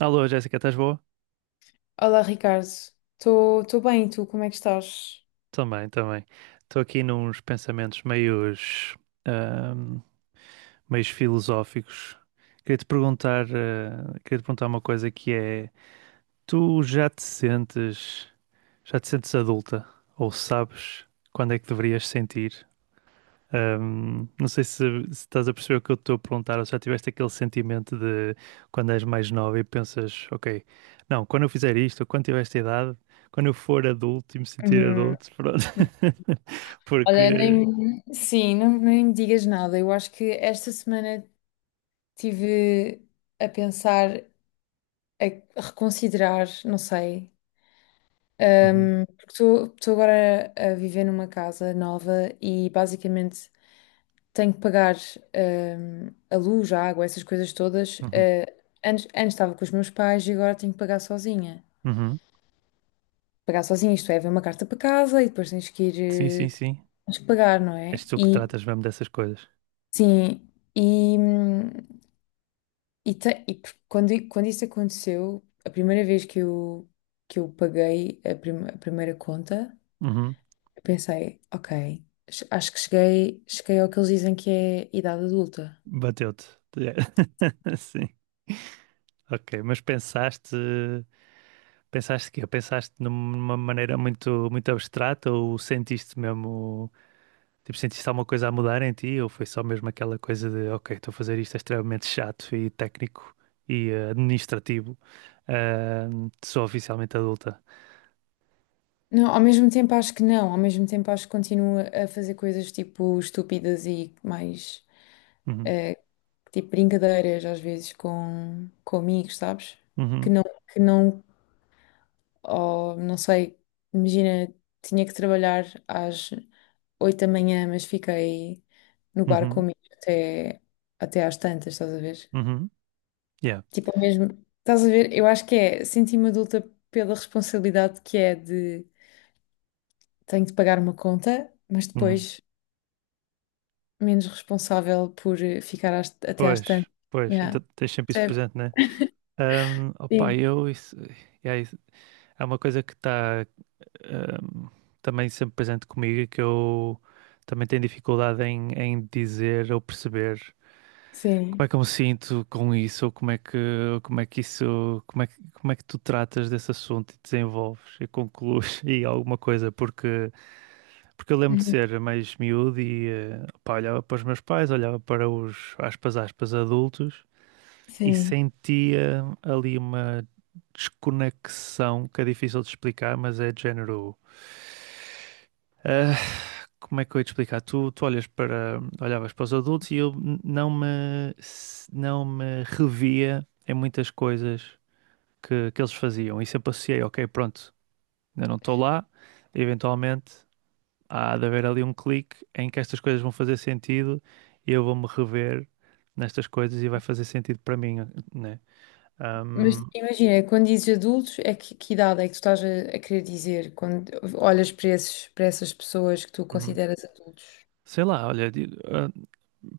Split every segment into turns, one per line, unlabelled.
Alô, Jéssica, estás boa?
Olá, Ricardo. Estou bem, e tu como é que estás?
Também, também. Estou aqui nos pensamentos meios, ahm, meios filosóficos. Queria te perguntar, queria te perguntar uma coisa que é, tu já te sentes adulta? Ou sabes quando é que deverias sentir? Não sei se, se estás a perceber o que eu estou a perguntar, ou se já tiveste aquele sentimento de quando és mais nova e pensas, ok, não, quando eu fizer isto, ou quando tiver esta idade, quando eu for adulto e me sentir
Uhum.
adulto, pronto.
Olha,
Porque.
nem, sim, não, nem me digas nada. Eu acho que esta semana tive a pensar, a reconsiderar, não sei.
Uhum,
Porque estou agora a viver numa casa nova e basicamente tenho que pagar a luz, a água, essas coisas todas.
uhum,
Antes estava com os meus pais e agora tenho que pagar sozinha.
uhum.
Pagar sozinha, isto é, vem uma carta para casa e depois tens que ir
Sim, sim,
eh,
sim.
tens que pagar, não é?
És tu que
E
tratas mesmo dessas coisas.
sim, e, quando, quando isso aconteceu, a primeira vez que eu paguei a, a primeira conta,
Uhum.
eu pensei, ok, acho que cheguei, cheguei ao que eles dizem que é idade adulta.
Bateu-te. Sim. Ok, mas pensaste, pensaste que Pensaste numa maneira muito, muito abstrata ou sentiste mesmo. Tipo, sentiste alguma coisa a mudar em ti ou foi só mesmo aquela coisa de, ok, estou a fazer isto é extremamente chato e técnico e administrativo, eh, sou oficialmente adulta.
Não, ao mesmo tempo acho que não, ao mesmo tempo acho que continuo a fazer coisas tipo estúpidas e mais
Uhum,
eh, tipo brincadeiras às vezes com amigos, sabes? Que
uhum,
não, que não. Ou não sei, imagina, tinha que trabalhar às 8 da manhã, mas fiquei no bar
uhum,
comigo até, até às tantas, estás a ver?
uhum, yeah,
Tipo, é mesmo, estás a ver? Eu acho que é, senti-me adulta pela responsabilidade que é de tenho de pagar uma conta, mas
uhum.
depois menos responsável por ficar até às
Pois,
tantas.
pois, então
Yeah.
tens sempre isso
Percebe?
presente, né? Opa,
Sim,
eu, isso, yeah, é uma coisa que está também sempre presente comigo e que eu também tenho dificuldade em, em dizer ou perceber. Como é
sim,
que eu me sinto com isso? Ou como é que isso, como é que tu tratas desse assunto e desenvolves e conclues e alguma coisa? Porque, porque eu lembro de
uhum,
ser mais miúdo e pá, olhava para os meus pais, olhava para os, aspas, aspas, adultos e
sim.
sentia ali uma desconexão que é difícil de explicar, mas é de género. Ah, como é que eu ia te explicar? Tu olhas para, olhavas para os adultos e eu não me, não me revia em muitas coisas que eles faziam. E sempre associei, ok, pronto, ainda não estou lá, eventualmente há de haver ali um clique em que estas coisas vão fazer sentido e eu vou-me rever nestas coisas e vai fazer sentido para mim, né? Ahm,
Mas imagina, quando dizes adultos, é que idade é que tu estás a querer dizer quando olhas para esses, para essas pessoas que tu
uhum.
consideras adultos?
Sei lá, olha,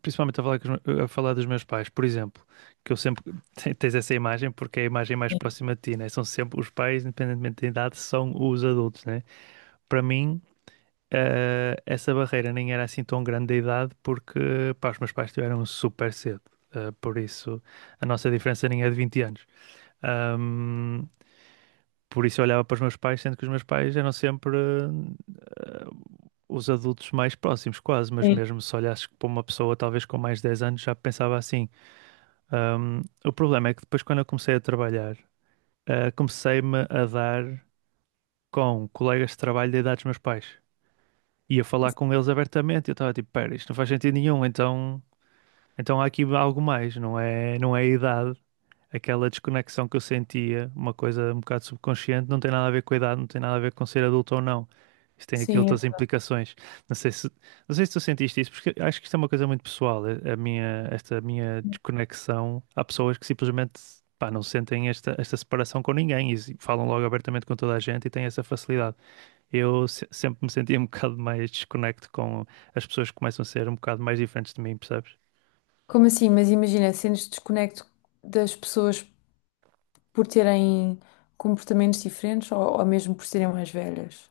principalmente a falar, com os a falar dos meus pais, por exemplo, que eu sempre tens essa imagem porque é a imagem mais próxima de ti, né? São sempre os pais, independentemente da idade, são os adultos, né? Para mim, essa barreira nem era assim tão grande da idade porque, pá, os meus pais tiveram super cedo. Por isso, a nossa diferença nem é de 20 anos. Ahm, por isso, eu olhava para os meus pais, sendo que os meus pais eram sempre os adultos mais próximos, quase, mas
Sim,
mesmo se olhasses para uma pessoa talvez com mais de 10 anos, já pensava assim. O problema é que depois, quando eu comecei a trabalhar, comecei-me a dar com colegas de trabalho da idade dos meus pais. Ia falar com eles abertamente eu estava tipo, pera, isto não faz sentido nenhum, então, então há aqui algo mais, não é, não é a idade, aquela desconexão que eu sentia, uma coisa um bocado subconsciente, não tem nada a ver com a idade, não tem nada a ver com ser adulto ou não. Isso tem aqui
sim.
outras implicações. Não sei se, não sei se tu sentiste isso, porque acho que isto é uma coisa muito pessoal. A minha, esta minha desconexão, há pessoas que simplesmente pá, não sentem esta, esta separação com ninguém e falam logo abertamente com toda a gente e têm essa facilidade. Eu sempre me sentia um bocado mais desconecto com as pessoas que começam a ser um bocado mais diferentes de mim, percebes?
Como assim? Mas imagina, sentes desconecto das pessoas por terem comportamentos diferentes ou mesmo por serem mais velhas?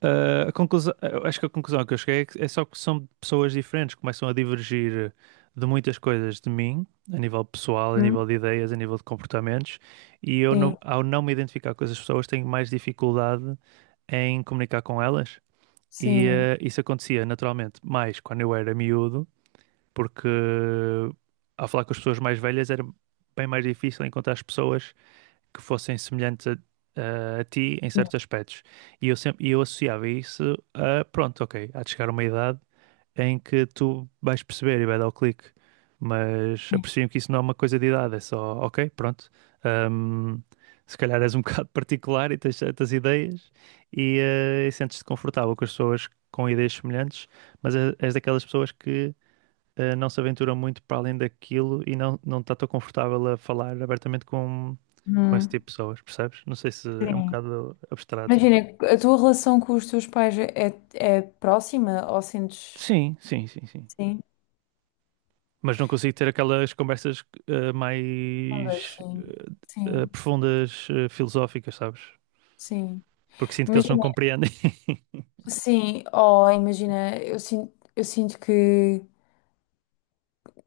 A conclusão, eu acho que a conclusão que eu cheguei é só que são pessoas diferentes, começam a divergir de muitas coisas de mim, a nível pessoal, a
Hum,
nível de ideias, a nível de comportamentos, e eu não,
Sim,
ao não me identificar com essas pessoas, tenho mais dificuldade em comunicar com elas. E
sim,
isso acontecia naturalmente mais quando eu era miúdo, porque ao falar com as pessoas mais velhas era bem mais difícil encontrar as pessoas que fossem semelhantes a, a ti em
sim,
certos aspectos. E eu associava isso a, pronto, ok, há de chegar uma idade em que tu vais perceber e vai dar o clique. Mas
sim.
aprecio que isso não é uma coisa de idade, é só, ok, pronto. hum, se calhar és um bocado particular e tens certas ideias e, e sentes-te confortável com as pessoas com ideias semelhantes, mas és daquelas pessoas que não se aventura muito para além daquilo e não, não está tão confortável a falar abertamente com esse
Hum,
tipo de pessoas, percebes? Não sei se é um
sim.
bocado abstrato,
Imagina,
mas.
a tua relação com os teus pais é, é é próxima ou sentes
Sim, sim, sim, sim.
sim,
Mas não consigo ter aquelas conversas
ondas?
mais
Sim, sim,
profundas, filosóficas, sabes?
sim.
Porque sinto que eles não
Imagina,
compreendem.
sim, oh, imagina, eu sinto que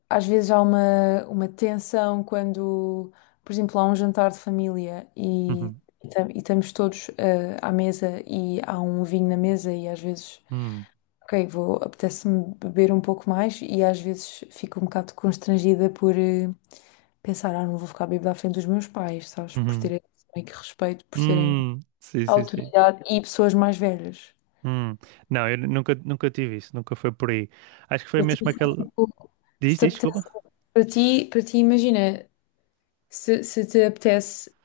às vezes há uma tensão quando, por exemplo, há um jantar de família
Uhum,
e e estamos todos à mesa e há um vinho na mesa e às vezes,
uhum,
ok, vou, apetece-me beber um pouco mais e às vezes fico um bocado constrangida por pensar, ah, não vou ficar bêbada à frente dos meus pais, sabes, por
uhum,
terem meio que respeito, por serem
sim, sim, sim.
autoridade e pessoas mais velhas.
Hum. Não, eu nunca, nunca tive isso, nunca foi por aí. Acho que foi
Eu tive,
mesmo aquela. Diz, diz,
tipo,
desculpa.
para ti, para ti, imagina, se te apetece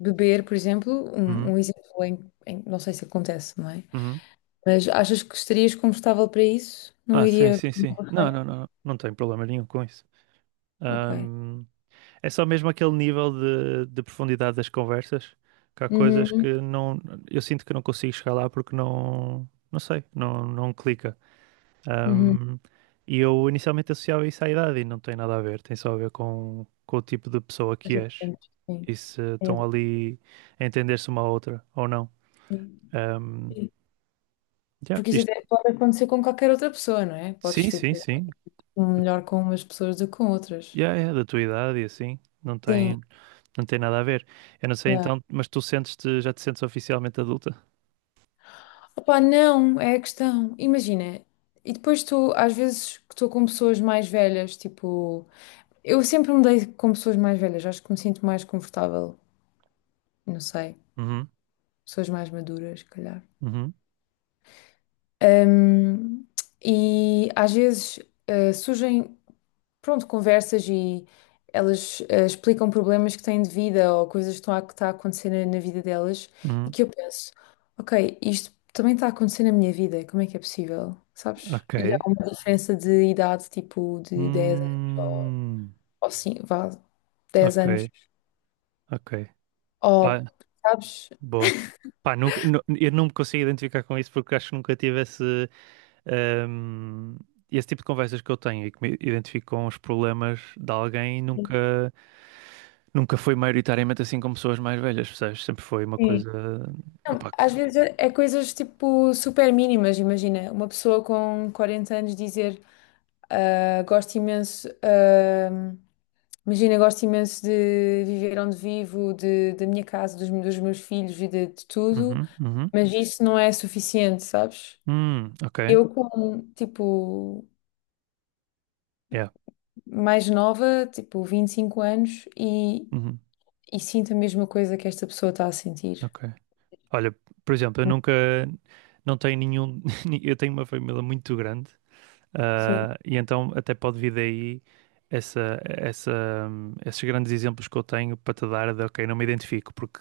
beber, por exemplo, um,
Uhum,
um exemplo em, não sei se acontece, não é?
uhum.
Mas achas que estarias confortável para isso? Não
Sim,
iria.
sim, sim. Não, não, não, não tenho problema nenhum com isso.
Ok.
Ahm, é só mesmo aquele nível de profundidade das conversas, que há coisas
Uhum,
que não, eu sinto que não consigo chegar lá porque não, não sei, não, não clica.
uhum.
Ahm, e eu inicialmente associava isso à idade e não tem nada a ver, tem só a ver com o tipo de pessoa
Mas
que
é
és
diferente,
e
sim.
se
É,
estão ali a entender-se uma à outra ou não.
sim.
Ahm,
Sim.
yeah,
Porque isso até pode acontecer com qualquer outra pessoa, não é? Podes,
sim, sim,
tipo,
sim.
um melhor com umas pessoas do que com outras.
Yeah, yeah, da tua idade e assim, não
Sim,
tem. Não tem nada a ver. Eu não sei
yeah.
então, mas tu sentes-te, já te sentes oficialmente adulta?
Opa, não, é a questão. Imagina, e depois tu, às vezes que estou com pessoas mais velhas, tipo. Eu sempre me dei com pessoas mais velhas, acho que me sinto mais confortável, não sei,
Uhum,
pessoas mais maduras, se calhar.
uhum,
Ahm, e às vezes surgem, pronto, conversas e elas explicam problemas que têm de vida ou coisas que estão a, que está a acontecer na, na vida delas e
uhum.
que eu penso, ok, isto também está a acontecer na minha vida, como é que é possível, sabes?
Ok.
E há uma diferença de idade, tipo de 10 anos
Hum,
ou, sim, vá, 10
ok,
anos,
ok. Pá,
ou, sabes?
boa. Pá, nunca, eu não me consigo identificar com isso porque acho que nunca tive esse, hum, esse tipo de conversas que eu tenho e que me identifico com os problemas de alguém nunca, nunca foi maioritariamente assim com pessoas mais velhas, percebes? Sempre foi uma
Sim.
coisa.
Não,
Opá,
às vezes é é coisas tipo super mínimas, imagina. Uma pessoa com 40 anos dizer ah, gosto imenso, ah, imagina, gosto imenso de viver onde vivo, de, da minha casa, dos, dos meus filhos e de tudo,
Uhum, uhum.
mas isso não é suficiente, sabes?
Ok.
Eu, como tipo
Yeah.
mais nova, tipo 25 anos,
Uhum,
e sinto a mesma coisa que esta pessoa está a sentir.
ok. Olha, por exemplo, eu nunca, não tenho nenhum, eu tenho uma família muito grande,
Sim,
e então até pode vir daí essa, essa, esses grandes exemplos que eu tenho para te dar de, ok, não me identifico, porque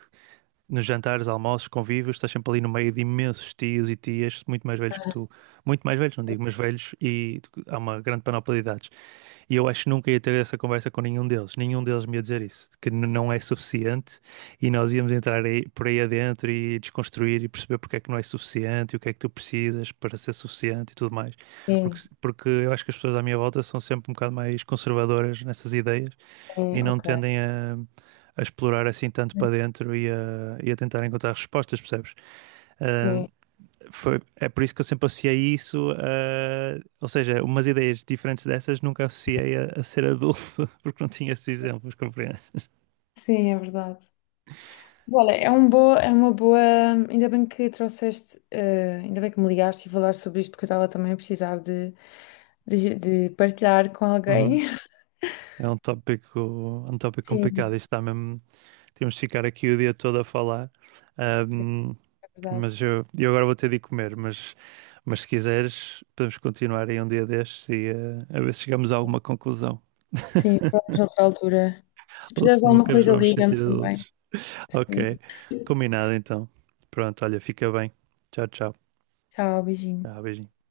nos jantares, almoços, convívios, estás sempre ali no meio de imensos tios e tias muito mais velhos que tu, muito mais velhos, não digo, mas velhos, e há uma grande panóplia de idades. E eu acho que nunca ia ter essa conversa com nenhum deles. Nenhum deles me ia dizer isso, que não é suficiente e nós íamos entrar aí, por aí adentro e desconstruir e perceber porque é que não é suficiente e o que é que tu precisas para ser suficiente e tudo mais. Porque,
sim,
porque eu acho que as pessoas à minha volta são sempre um bocado mais conservadoras nessas ideias e
sim,
não
ok.
tendem a explorar assim tanto para dentro e a tentar encontrar respostas, percebes?
Sim,
É por isso que eu sempre associei isso a, ou seja, umas ideias diferentes dessas nunca associei a ser adulto, porque não tinha esses exemplos, compreendes?
sim, é verdade. Olha, é um boa, é uma boa. Ainda bem que trouxeste, ainda bem que me ligaste e falar sobre isto, porque eu estava também a precisar de partilhar com
Uhum.
alguém.
É um tópico, é um tópico
Sim,
complicado, isto está mesmo, temos de ficar aqui o dia todo a falar.
sim,
Ahm,
é verdade.
mas eu agora vou ter de ir comer, mas se quiseres podemos continuar aí um dia destes e a ver se chegamos a alguma conclusão,
Sim, vamos a outra altura. Se
ou
precisares
se
de alguma
nunca nos
coisa,
vamos
liga-me
sentir
também.
adultos. Ok,
Sim.
combinado então. Pronto, olha, fica bem. Tchau, tchau.
Tchau, beijinho.
Tá, beijinho.